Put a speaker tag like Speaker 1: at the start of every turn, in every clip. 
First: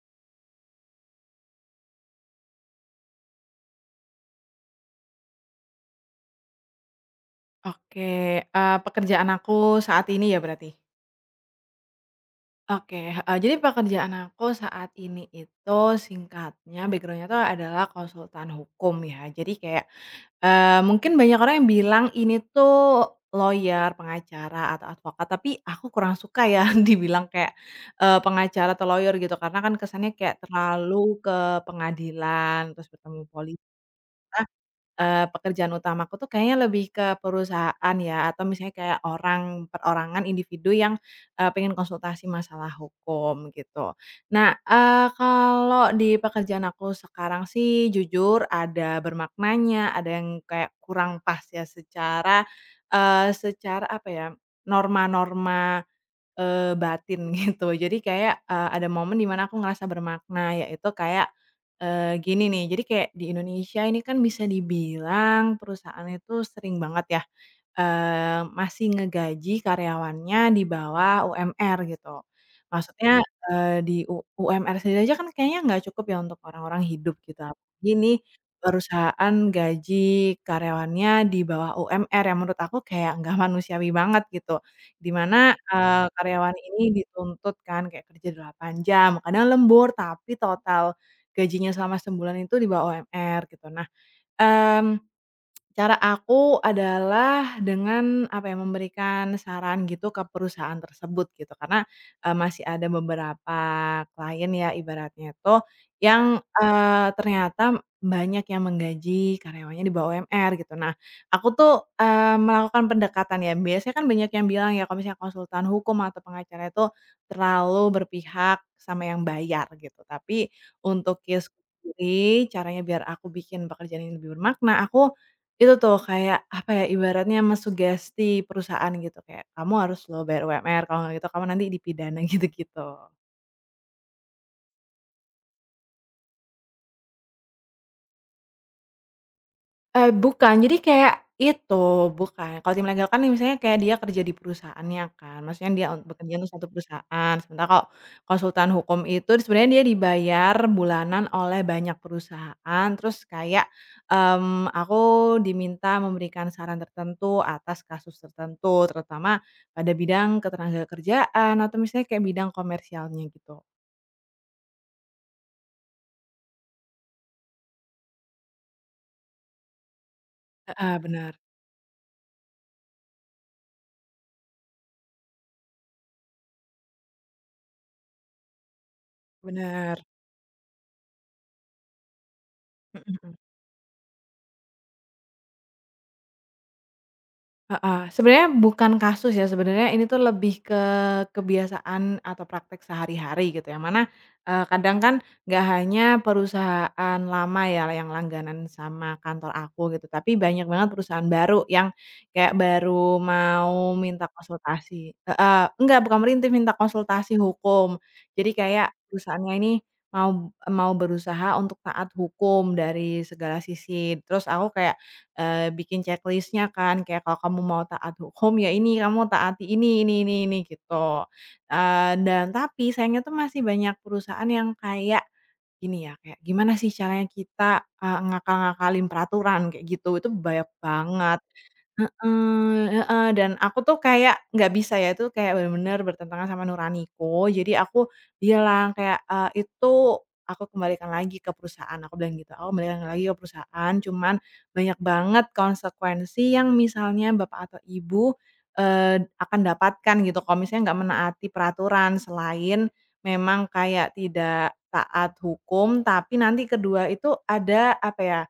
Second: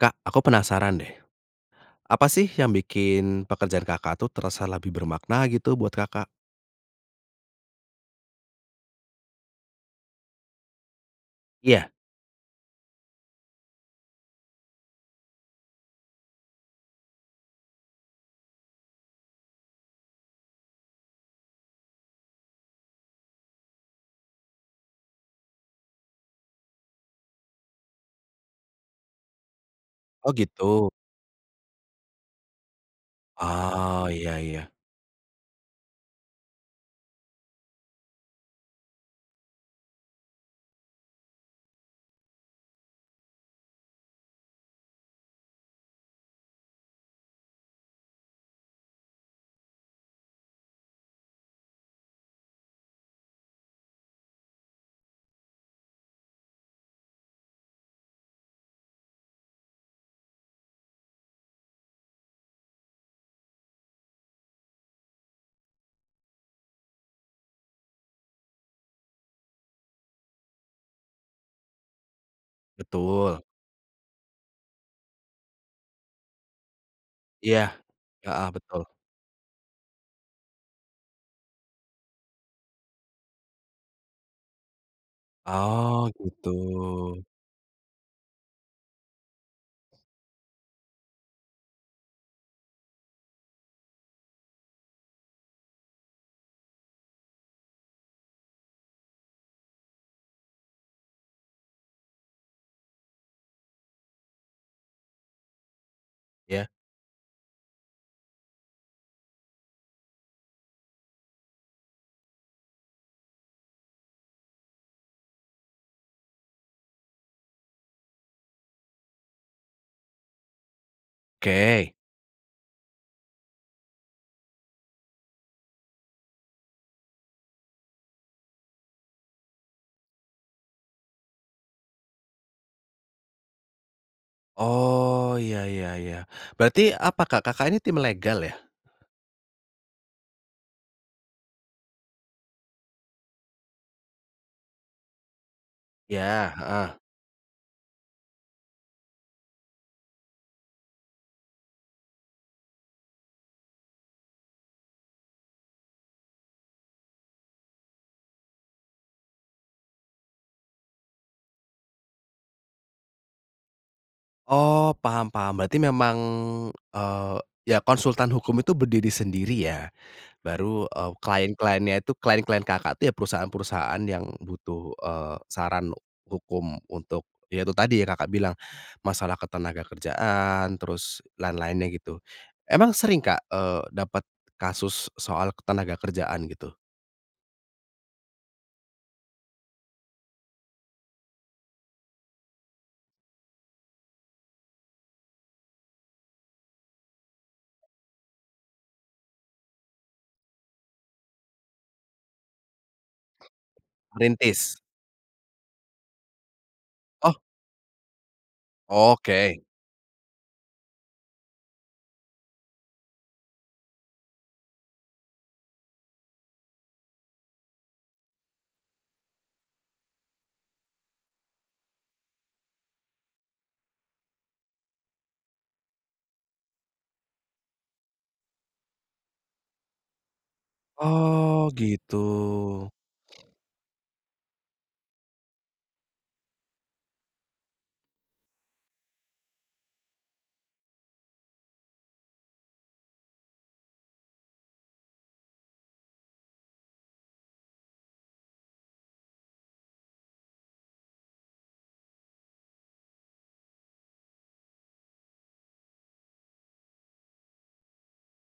Speaker 1: Kak, aku penasaran deh. Apa sih yang bikin pekerjaan Kakak tuh terasa lebih bermakna gitu buat Kakak?
Speaker 2: Oke, pekerjaan aku saat ini ya berarti?
Speaker 1: Iya.
Speaker 2: Oke, heeh, jadi pekerjaan aku saat ini itu singkatnya backgroundnya tuh adalah konsultan hukum ya. Jadi kayak, mungkin banyak orang yang bilang ini tuh lawyer, pengacara, atau advokat, tapi aku kurang suka ya dibilang kayak, pengacara atau lawyer gitu, karena kan kesannya
Speaker 1: Oh
Speaker 2: kayak
Speaker 1: gitu.
Speaker 2: terlalu ke pengadilan, terus bertemu polisi.
Speaker 1: Oh, iya iya.
Speaker 2: Pekerjaan utamaku tuh kayaknya lebih ke perusahaan ya, atau misalnya kayak orang, perorangan, individu yang, pengen konsultasi masalah hukum gitu. Nah, kalau di pekerjaan aku sekarang sih jujur ada bermaknanya, ada yang kayak kurang pas ya secara, secara apa ya, norma-norma batin gitu. Jadi kayak, ada momen di mana aku ngerasa bermakna, yaitu kayak, gini nih, jadi kayak di Indonesia ini kan bisa dibilang perusahaan itu sering banget ya masih ngegaji karyawannya di bawah UMR gitu. Maksudnya,
Speaker 1: Betul.
Speaker 2: eee, di U UMR sendiri aja kan kayaknya nggak cukup ya untuk orang-orang hidup gitu,
Speaker 1: Iya.
Speaker 2: apalagi nih
Speaker 1: Heeh, betul.
Speaker 2: perusahaan gaji karyawannya di bawah UMR yang menurut aku kayak nggak manusiawi banget gitu. Di mana,
Speaker 1: Oh
Speaker 2: eee,
Speaker 1: gitu.
Speaker 2: karyawan ini dituntut kan kayak kerja 8 jam, kadang lembur, tapi total gajinya selama sebulan itu di bawah UMR gitu. Nah, mmm cara aku adalah dengan, apa ya, memberikan saran gitu ke perusahaan tersebut gitu karena, masih ada beberapa klien ya ibaratnya tuh yang,
Speaker 1: Ya.
Speaker 2: eee, ternyata banyak yang menggaji karyawannya di bawah UMR gitu. Nah, aku tuh, melakukan pendekatan ya, biasanya kan banyak yang bilang ya kalau misalnya konsultan hukum atau pengacara itu terlalu berpihak sama yang bayar gitu. Tapi untuk case-ku
Speaker 1: Oke.
Speaker 2: sendiri caranya biar aku bikin pekerjaan ini lebih bermakna, aku itu tuh kayak, apa ya, ibaratnya mensugesti perusahaan gitu, kayak, "Kamu harus loh bayar UMR, kalau nggak gitu kamu nanti dipidana," gitu-gitu.
Speaker 1: Oh, iya iya iya. Berarti apa Kak, Kakak ini tim legal ya?
Speaker 2: Bukan. Jadi kayak itu, bukan. Kalau tim legal kan misalnya kayak dia kerja di perusahaannya kan, maksudnya dia bekerja untuk
Speaker 1: Ya,
Speaker 2: satu
Speaker 1: heeh.
Speaker 2: perusahaan. Sementara kalau konsultan hukum itu sebenarnya dia dibayar bulanan oleh banyak perusahaan, terus kayak, aku diminta memberikan saran tertentu atas kasus tertentu, terutama pada bidang ketenagakerjaan atau misalnya kayak bidang komersialnya gitu.
Speaker 1: Oh, paham paham. Berarti memang, eee, ya konsultan hukum itu berdiri sendiri ya? Baru,
Speaker 2: Heeh, benar
Speaker 1: klien-kliennya itu klien-klien Kakak tuh ya perusahaan-perusahaan yang butuh, saran hukum untuk ya itu tadi ya Kakak bilang, masalah ketenaga
Speaker 2: benar.
Speaker 1: kerjaan terus lain-lainnya gitu. Emang
Speaker 2: Mhm,
Speaker 1: sering
Speaker 2: mhm.
Speaker 1: Kak, dapat kasus soal ketenaga kerjaan gitu?
Speaker 2: Heeh, sebenarnya bukan kasus ya, sebenarnya ini tuh lebih ke kebiasaan atau praktek sehari-hari gitu, yang mana, kadang kan nggak hanya perusahaan lama ya yang langganan sama kantor aku gitu, tapi banyak banget perusahaan baru yang kayak baru mau minta
Speaker 1: Merintis?
Speaker 2: konsultasi heeh, enggak bukan merintih, minta
Speaker 1: Oh,
Speaker 2: konsultasi hukum. Jadi kayak perusahaannya
Speaker 1: oke.
Speaker 2: ini mau mau berusaha untuk taat hukum dari segala sisi, terus aku kayak bikin checklistnya kan, kayak kalau kamu mau taat hukum ya ini, kamu taati ini gitu. Dan tapi sayangnya tuh masih banyak perusahaan yang kayak gini ya, kayak gimana sih caranya kita, ngakal-ngakalin peraturan kayak gitu, itu banyak banget.
Speaker 1: Oh gitu.
Speaker 2: Heeh, heeh, dan aku tuh kayak nggak bisa ya, itu kayak bener-bener bertentangan sama nuraniku. Jadi aku bilang kayak, "Itu aku kembalikan lagi ke perusahaan," aku bilang gitu, "aku kembalikan lagi ke perusahaan, cuman banyak banget konsekuensi yang misalnya bapak atau ibu, akan dapatkan gitu kalau misalnya nggak menaati peraturan. Selain memang kayak tidak taat hukum, tapi nanti kedua itu ada apa ya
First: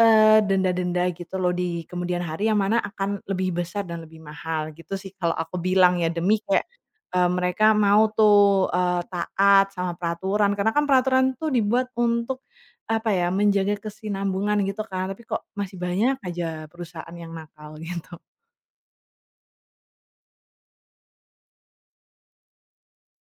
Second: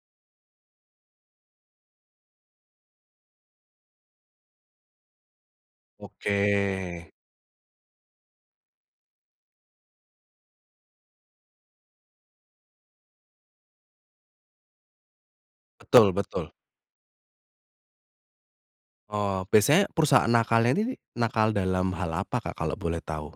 Speaker 2: Denda-denda gitu loh di kemudian hari yang mana akan lebih besar dan lebih mahal gitu sih kalau aku bilang ya
Speaker 1: Oke.
Speaker 2: demi kayak, mereka mau tuh, taat sama peraturan karena kan peraturan tuh dibuat untuk, apa ya, menjaga kesinambungan gitu kan tapi kok masih
Speaker 1: Betul
Speaker 2: banyak
Speaker 1: betul.
Speaker 2: aja perusahaan yang nakal gitu.
Speaker 1: Oh, biasanya perusahaan nakalnya ini nakal dalam hal apa Kak, kalau boleh tahu?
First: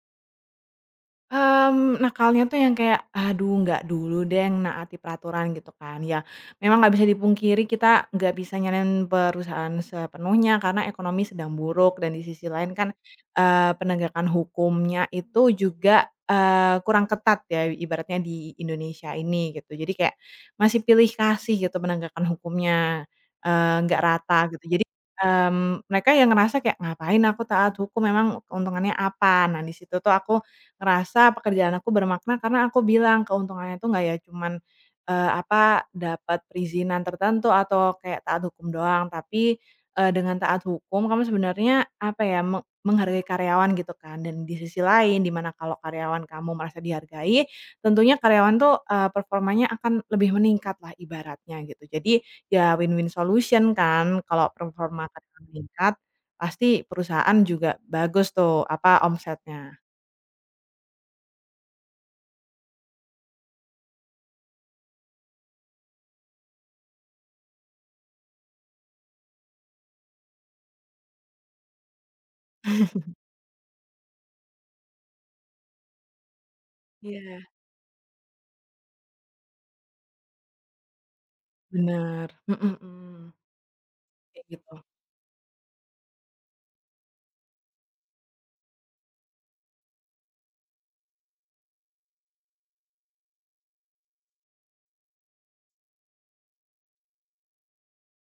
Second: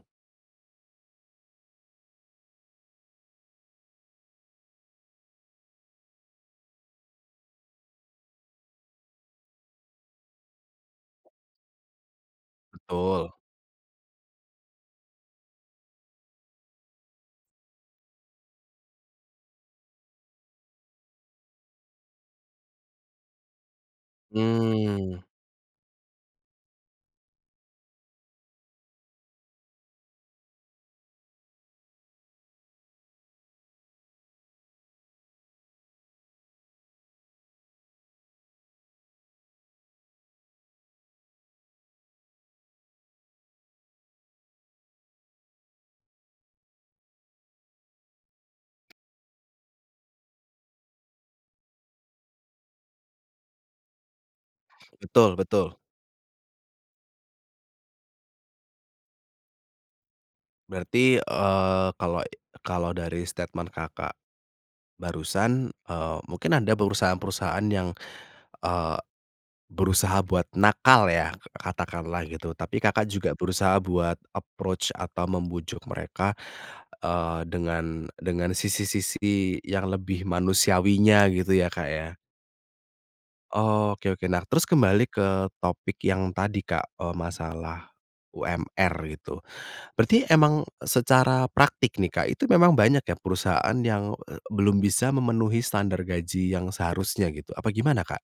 Speaker 2: Mmm, nakalnya tuh yang kayak, "Aduh nggak dulu deh yang naati peraturan," gitu kan. Ya memang nggak bisa dipungkiri kita nggak bisa nyalahin perusahaan sepenuhnya karena ekonomi sedang buruk dan di sisi lain kan,
Speaker 1: Betul.
Speaker 2: eee, penegakan hukumnya itu juga, kurang ketat ya ibaratnya di Indonesia ini gitu. Jadi kayak masih pilih kasih gitu penegakan hukumnya, nggak rata gitu. Jadi,
Speaker 1: Mmm.
Speaker 2: mmm, mereka yang ngerasa kayak, "Ngapain aku taat hukum, memang keuntungannya apa?" Nah di situ tuh aku ngerasa pekerjaan aku bermakna karena aku bilang keuntungannya tuh nggak ya cuman, apa, dapat perizinan tertentu atau kayak taat hukum doang, tapi, dengan taat hukum kamu sebenarnya, apa ya, menghargai karyawan gitu kan. Dan di sisi lain di mana kalau karyawan kamu merasa dihargai, tentunya karyawan tuh, performanya akan lebih meningkat lah ibaratnya gitu. Jadi ya win-win solution kan, kalau performa
Speaker 1: Betul
Speaker 2: karyawan
Speaker 1: betul.
Speaker 2: meningkat, pasti perusahaan juga bagus tuh, apa, omsetnya.
Speaker 1: Berarti, kalau kalau dari statement Kakak barusan, mungkin ada perusahaan-perusahaan yang, eee, berusaha buat nakal ya, katakanlah gitu, tapi Kakak juga berusaha buat approach atau membujuk mereka,
Speaker 2: Iya.
Speaker 1: dengan sisi-sisi yang lebih manusiawinya gitu ya, Kak, ya.
Speaker 2: Bener, mhm, mhm.
Speaker 1: Oke oke. Nah,
Speaker 2: Kayak
Speaker 1: terus
Speaker 2: gitu.
Speaker 1: kembali ke topik yang tadi, Kak, masalah UMR gitu. Berarti emang secara praktik nih, Kak, itu memang banyak ya perusahaan yang, belum bisa memenuhi standar gaji yang seharusnya gitu, apa gimana, Kak?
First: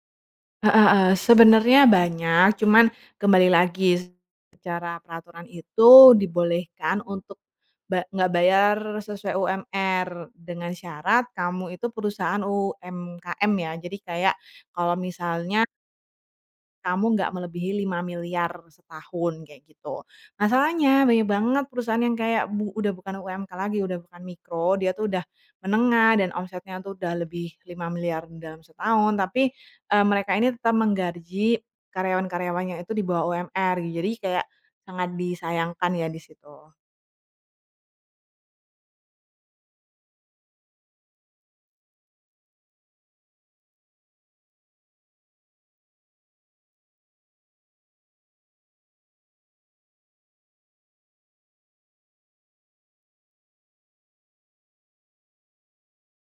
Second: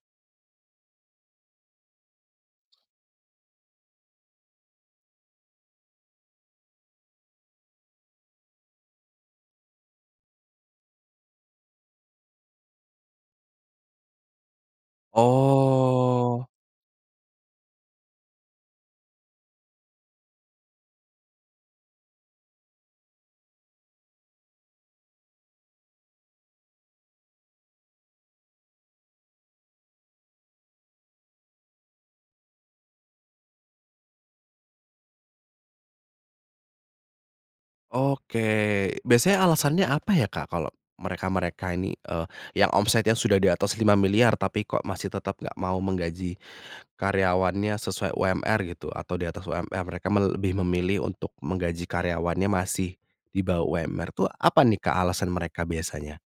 Speaker 2: Heeh, heeh, sebenarnya banyak, cuman kembali lagi secara peraturan itu dibolehkan untuk nggak bayar sesuai UMR dengan syarat kamu itu perusahaan UMKM ya. Jadi kayak kalau misalnya
Speaker 1: Oh,
Speaker 2: kamu nggak melebihi 5 miliar setahun, kayak gitu. Masalahnya banyak banget perusahaan yang kayak udah bukan UMK lagi, udah bukan mikro, dia tuh udah menengah dan omsetnya tuh udah lebih 5 miliar dalam setahun, tapi, mereka ini tetap menggaji karyawan-karyawannya itu di bawah UMR. Jadi kayak sangat disayangkan ya di situ.
Speaker 1: oke. Biasanya alasannya apa ya, Kak, kalau mereka-mereka ini, yang omsetnya sudah di atas lima miliar tapi kok masih tetap nggak mau menggaji karyawannya sesuai UMR gitu atau di atas UMR, mereka me lebih memilih untuk menggaji karyawannya masih di bawah UMR tuh apa nih, Kak, alasan mereka biasanya?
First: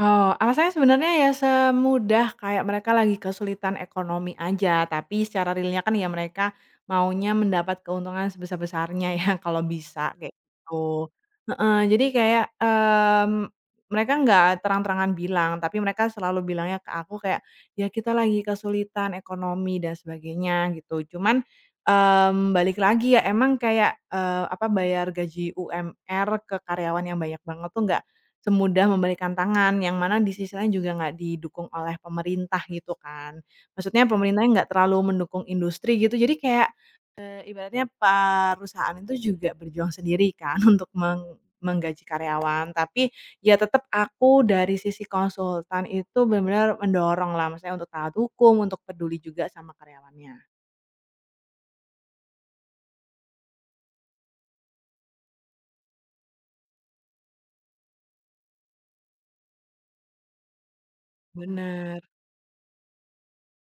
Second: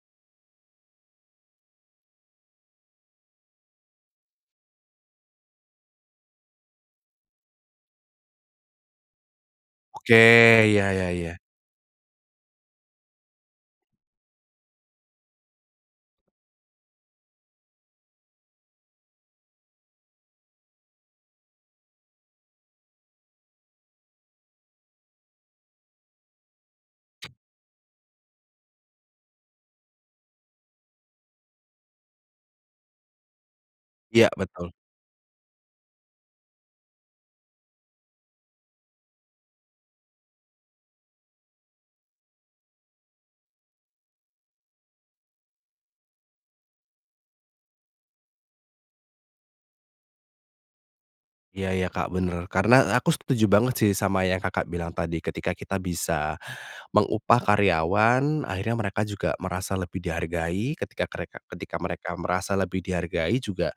Speaker 2: Oh, alasannya sebenarnya ya semudah kayak mereka lagi kesulitan ekonomi aja, tapi secara realnya kan ya mereka maunya mendapat keuntungan sebesar-besarnya ya kalau
Speaker 1: Oke,
Speaker 2: bisa, kayak
Speaker 1: iya iya
Speaker 2: gitu.
Speaker 1: iya.
Speaker 2: Heeh, jadi kayak, mereka nggak terang-terangan bilang, tapi mereka selalu bilangnya ke aku kayak, "Ya kita lagi kesulitan ekonomi dan sebagainya," gitu. Cuman, balik lagi ya emang kayak, apa, bayar gaji UMR ke karyawan yang banyak banget tuh nggak semudah membalikan tangan, yang mana di sisi lain juga nggak didukung oleh pemerintah gitu kan. Maksudnya
Speaker 1: Iya
Speaker 2: pemerintahnya nggak
Speaker 1: betul.
Speaker 2: terlalu mendukung industri gitu, jadi kayak, ibaratnya perusahaan itu juga berjuang sendiri kan untuk menggaji karyawan. Tapi ya tetap aku dari sisi konsultan itu benar-benar mendorong lah, maksudnya untuk taat hukum, untuk peduli juga sama karyawannya.
Speaker 1: Iya iya, Kak, bener. Karena aku setuju banget sih sama yang Kakak bilang tadi, ketika kita bisa mengupah karyawan, akhirnya mereka juga merasa lebih dihargai, ketika
Speaker 2: Bener.
Speaker 1: mereka merasa lebih dihargai juga,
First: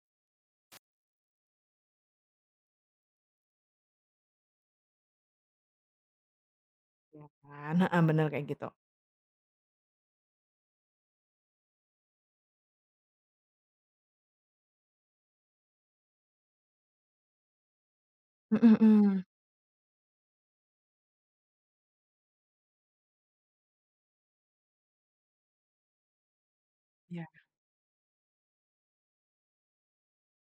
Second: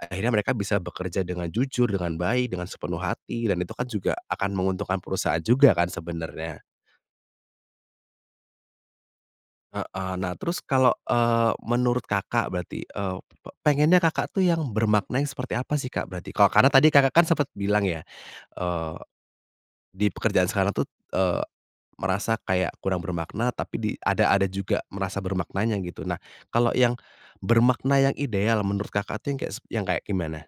Speaker 1: akhirnya mereka bisa bekerja dengan jujur, dengan baik, dengan sepenuh hati, dan itu kan juga akan menguntungkan perusahaan juga kan sebenarnya.
Speaker 2: Iya kan? Heeh, bener kayak gitu.
Speaker 1: Heeh. Nah terus kalau, menurut Kakak berarti, pe pengennya Kakak tuh yang bermakna yang seperti apa sih, Kak, berarti? Kalau karena tadi Kakak kan sempet bilang ya,
Speaker 2: Mhm,
Speaker 1: eee
Speaker 2: mhm.
Speaker 1: di pekerjaan sekarang tuh, merasa kayak kurang bermakna, tapi di ada juga merasa bermaknanya gitu. Nah, kalau yang bermakna yang ideal menurut Kakak tuh yang kayak sep yang kayak gimana?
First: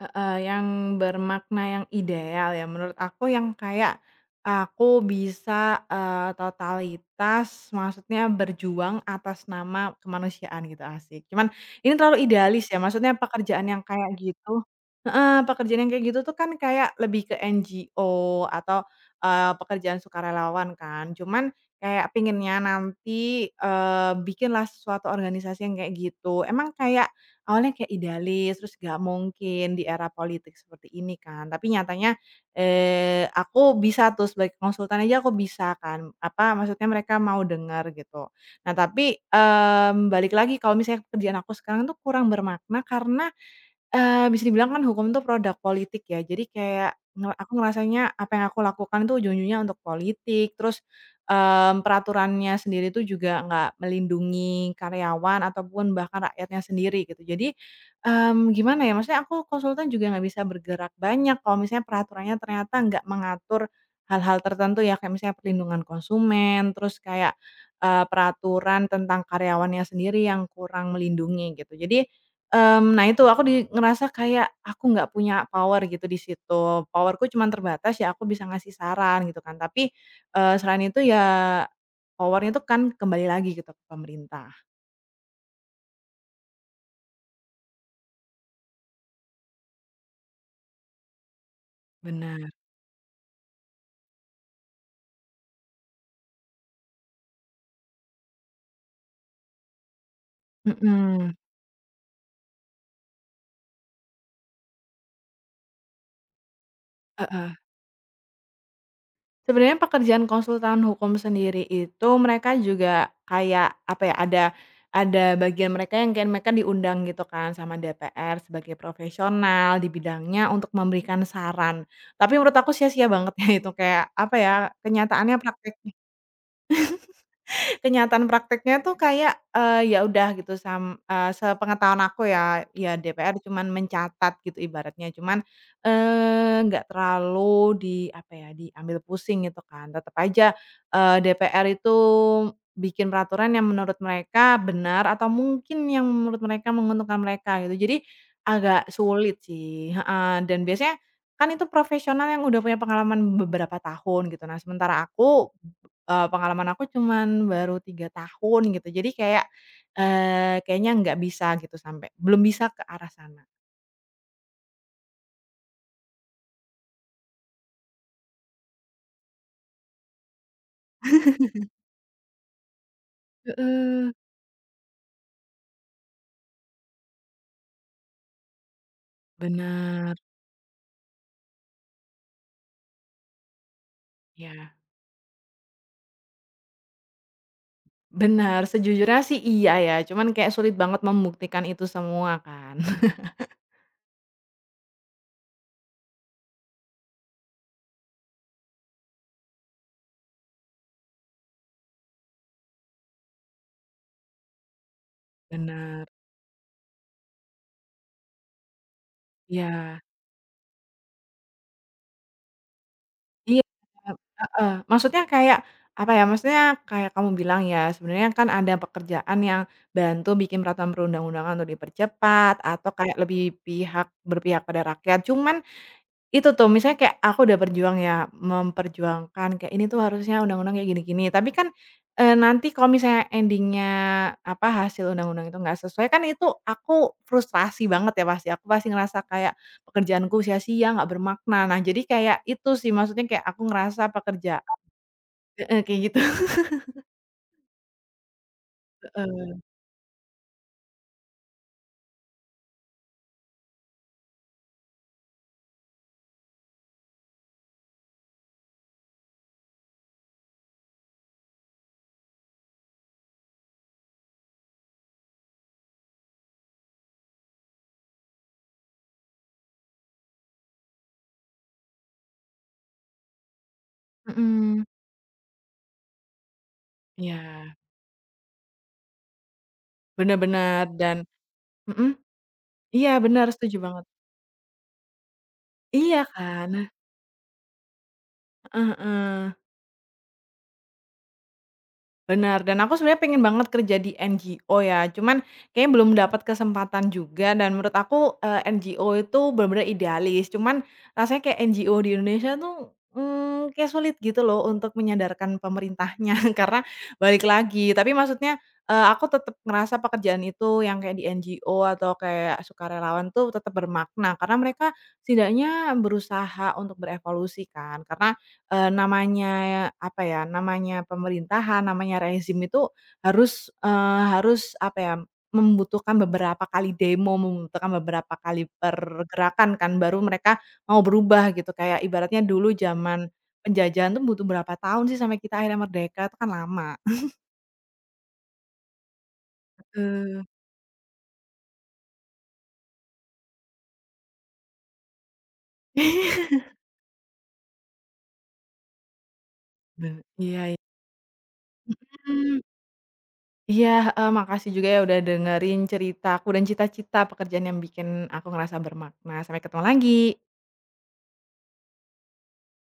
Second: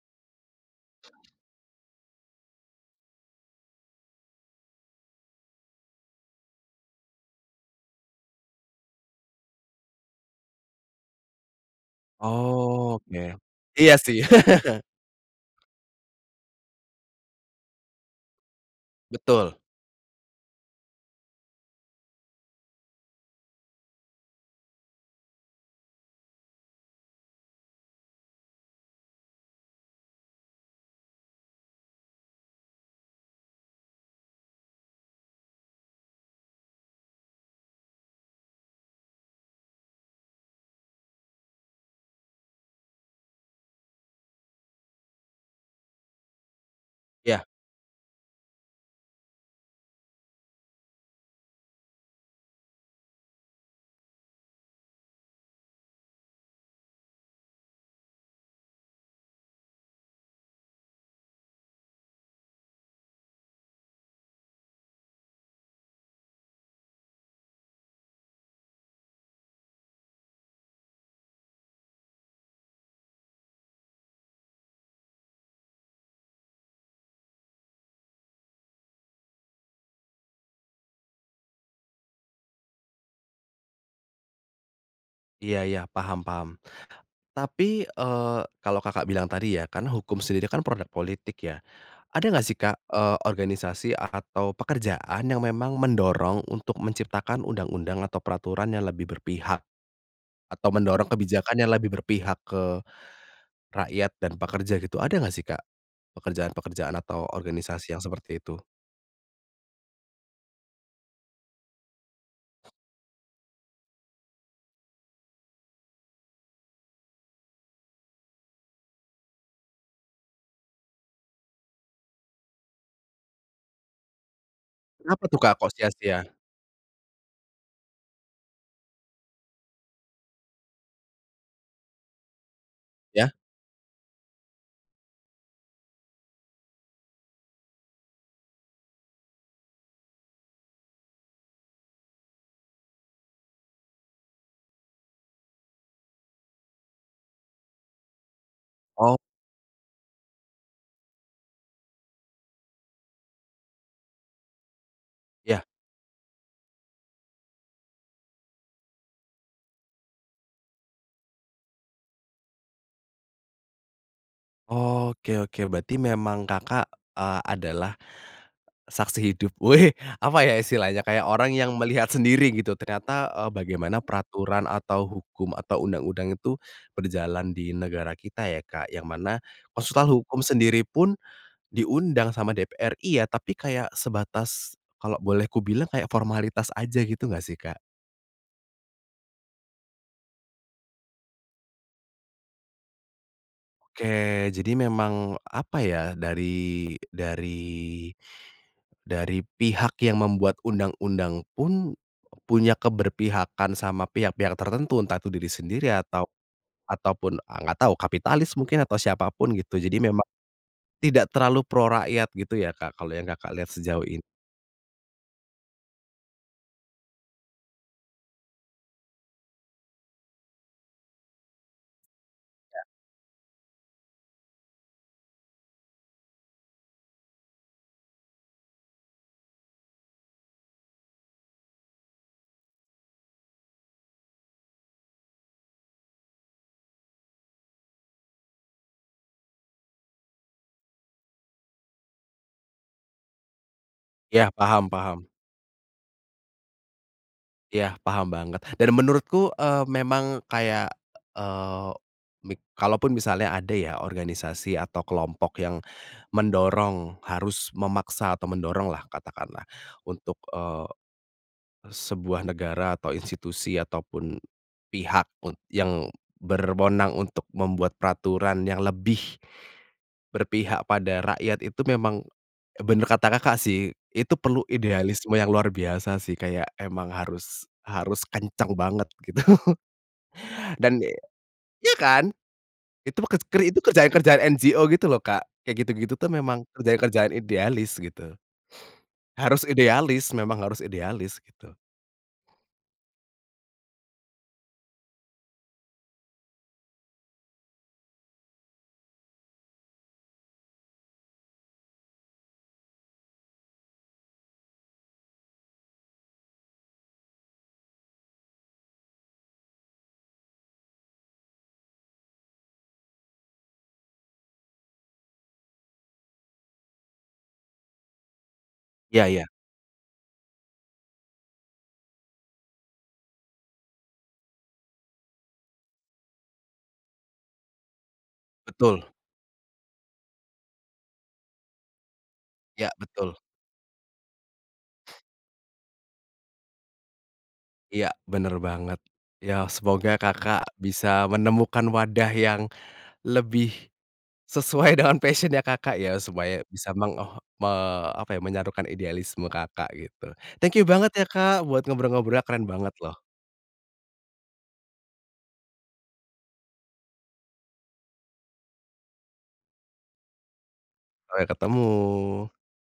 Speaker 2: Heeh, yang bermakna yang ideal ya menurut aku yang kayak aku bisa, totalitas maksudnya berjuang atas nama kemanusiaan gitu, asik. Cuman ini terlalu idealis ya,
Speaker 1: Oh,
Speaker 2: maksudnya
Speaker 1: oke.
Speaker 2: pekerjaan yang
Speaker 1: Iya
Speaker 2: kayak
Speaker 1: sih,
Speaker 2: gitu heeh, pekerjaan yang kayak gitu tuh kan kayak lebih ke NGO atau,
Speaker 1: betul.
Speaker 2: pekerjaan sukarelawan kan. Cuman kayak pinginnya nanti, bikinlah suatu organisasi yang kayak gitu. Emang kayak awalnya kayak idealis, terus gak mungkin di era politik seperti ini kan. Tapi nyatanya, aku bisa tuh sebagai konsultan aja aku bisa kan, apa, maksudnya mereka mau dengar gitu. Nah tapi, balik lagi kalau misalnya pekerjaan aku sekarang tuh kurang bermakna karena bisa dibilang kan hukum tuh produk politik ya, jadi kayak
Speaker 1: Iya,
Speaker 2: aku ngerasanya apa yang aku lakukan tuh ujung-ujungnya untuk politik, terus, peraturannya sendiri tuh juga nggak melindungi karyawan ataupun bahkan rakyatnya sendiri gitu. Jadi, gimana ya, maksudnya aku konsultan juga nggak bisa bergerak banyak kalau misalnya peraturannya ternyata nggak mengatur hal-hal tertentu ya, kayak misalnya perlindungan konsumen, terus kayak, peraturan tentang karyawannya sendiri yang kurang melindungi gitu. Jadi, mmm, nah itu aku ngerasa kayak aku nggak punya power gitu di situ, power-ku cuman terbatas ya aku bisa ngasih saran gitu kan, tapi, selain itu ya power-nya itu kan kembali lagi gitu ke pemerintah.
Speaker 1: iya iya, paham paham. Tapi, kalau Kakak bilang tadi ya, karena hukum sendiri kan produk politik ya. Ada nggak
Speaker 2: Benar,
Speaker 1: sih Kak, organisasi atau pekerjaan yang memang mendorong untuk menciptakan undang-undang atau peraturan yang lebih berpihak? Atau mendorong
Speaker 2: mhm,
Speaker 1: kebijakan yang lebih berpihak ke rakyat dan pekerja gitu, ada nggak sih, Kak, pekerjaan-pekerjaan atau
Speaker 2: heeh.
Speaker 1: organisasi yang seperti itu?
Speaker 2: Sebenarnya pekerjaan konsultan hukum sendiri itu mereka juga kayak, apa ya, ada bagian mereka yang kayak mereka diundang gitu kan sama DPR sebagai profesional di bidangnya untuk memberikan saran. Tapi menurut aku sia-sia banget ya itu kayak, apa ya,
Speaker 1: Kenapa
Speaker 2: kenyataannya
Speaker 1: tuh, Kak, kok
Speaker 2: praktek
Speaker 1: sia-sia?
Speaker 2: kenyataan prakteknya tuh kayak, ya udah gitu sepengetahuan aku ya, ya
Speaker 1: Ya?
Speaker 2: DPR cuman mencatat gitu ibaratnya, cuman, nggak terlalu di apa ya, diambil pusing gitu kan. Tetep aja, DPR itu bikin peraturan yang menurut mereka benar atau mungkin yang menurut mereka menguntungkan mereka gitu. Jadi agak
Speaker 1: Oh,
Speaker 2: sulit sih heeh, dan biasanya kan itu profesional yang udah punya pengalaman beberapa tahun gitu. Nah sementara aku
Speaker 1: ya?
Speaker 2: Pengalaman aku cuman baru 3 tahun gitu. Jadi kayak, kayaknya nggak bisa gitu sampai belum bisa ke arah sana.
Speaker 1: Oke oke, berarti memang Kakak, adalah saksi hidup, wih apa ya istilahnya, kayak orang yang melihat sendiri gitu ternyata, bagaimana
Speaker 2: Heeh.
Speaker 1: peraturan atau hukum atau undang-undang itu berjalan di negara kita ya, Kak, yang mana konsultan
Speaker 2: Bener,
Speaker 1: hukum sendiri pun diundang sama DPR iya, tapi kayak sebatas
Speaker 2: iya.
Speaker 1: kalau boleh kubilang kayak formalitas aja gitu nggak sih, Kak?
Speaker 2: Bener, sejujurnya sih iya ya, cuman kayak sulit banget membuktikan itu semua kan.
Speaker 1: Oke, jadi memang apa ya, dari pihak yang membuat undang-undang pun punya keberpihakan sama pihak-pihak tertentu, entah itu diri sendiri
Speaker 2: Benar,
Speaker 1: atau ataupun, nggak tahu kapitalis mungkin atau siapapun gitu. Jadi
Speaker 2: iya.
Speaker 1: memang tidak terlalu pro rakyat gitu ya, Kak, kalau yang Kakak
Speaker 2: Iya,
Speaker 1: lihat sejauh ini.
Speaker 2: heeh. Maksudnya kayak, apa ya, maksudnya kayak kamu bilang ya, sebenarnya kan ada pekerjaan yang bantu bikin peraturan perundang-undangan untuk dipercepat atau kayak lebih berpihak pada rakyat. Cuman itu tuh, misalnya kayak aku udah berjuang ya, memperjuangkan kayak ini tuh harusnya undang-undang kayak gini-gini, tapi kan, nanti kalau misalnya endingnya apa, hasil undang-undang itu nggak sesuai, kan itu aku frustrasi banget ya pasti, aku pasti ngerasa kayak pekerjaanku sia-sia, nggak bermakna. Nah, jadi kayak itu sih, maksudnya kayak aku ngerasa
Speaker 1: Iya,
Speaker 2: pekerjaan
Speaker 1: paham paham.
Speaker 2: heeh, kayak gitu.
Speaker 1: Iya, paham banget. Dan menurutku,
Speaker 2: Heeh.
Speaker 1: memang kayak, eee, mik kalaupun misalnya ada ya organisasi atau kelompok yang mendorong, harus memaksa atau mendorong lah katakanlah untuk, sebuah negara atau institusi ataupun pihak un yang berwenang untuk membuat peraturan yang lebih berpihak pada rakyat itu memang bener kata Kakak sih, itu perlu
Speaker 2: Mhm.
Speaker 1: idealisme yang luar biasa sih, kayak emang
Speaker 2: Iya,
Speaker 1: harus harus kencang banget gitu
Speaker 2: bener, bener.
Speaker 1: dan
Speaker 2: Dan
Speaker 1: iya
Speaker 2: mhm,
Speaker 1: kan?
Speaker 2: iya
Speaker 1: Itu kec
Speaker 2: benar setuju
Speaker 1: itu
Speaker 2: banget.
Speaker 1: kerjaan-kerjaan NGO gitu loh, Kak, kayak gitu-gitu
Speaker 2: Iya
Speaker 1: tuh memang
Speaker 2: kan?
Speaker 1: kerjaan-kerjaan idealis gitu.
Speaker 2: Heeh.
Speaker 1: Harus idealis, memang harus idealis gitu.
Speaker 2: Benar dan aku sebenarnya pengen banget kerja di NGO ya, cuman kayaknya belum dapat kesempatan juga dan menurut aku, eee, NGO itu benar-benar idealis, cuman rasanya kayak NGO di Indonesia tuh, kayak sulit gitu loh untuk menyadarkan pemerintahnya karena balik lagi, tapi maksudnya, aku tetap ngerasa pekerjaan itu yang kayak di NGO atau kayak sukarelawan tuh tetap bermakna, karena mereka setidaknya berusaha untuk berevolusi kan, karena
Speaker 1: Iya iya,
Speaker 2: namanya, apa ya, namanya pemerintahan, namanya rezim itu harus, apa ya, membutuhkan beberapa kali demo, membutuhkan beberapa kali
Speaker 1: betul.
Speaker 2: pergerakan kan, baru mereka mau berubah gitu. Kayak ibaratnya dulu
Speaker 1: Iya
Speaker 2: zaman
Speaker 1: betul.
Speaker 2: penjajahan tuh butuh berapa tahun sih sampai kita akhirnya merdeka, itu kan lama.
Speaker 1: Iya, bener banget. Ya semoga
Speaker 2: Heeh.
Speaker 1: Kakak bisa menemukan wadah yang lebih sesuai dengan passion-nya Kakak ya, supaya bisa meng oh, me apa ya, menyarukan idealisme Kakak
Speaker 2: Nah,
Speaker 1: gitu.
Speaker 2: iya, iya.
Speaker 1: Thank you banget ya Kak, buat ngobrol-ngobrolnya
Speaker 2: Mhm.
Speaker 1: keren banget loh.
Speaker 2: Iya, heeh, makasih juga ya udah dengerin ceritaku dan cita-cita pekerjaan yang bikin aku ngerasa bermakna. Sampai ketemu lagi.
Speaker 1: Sampai ketemu.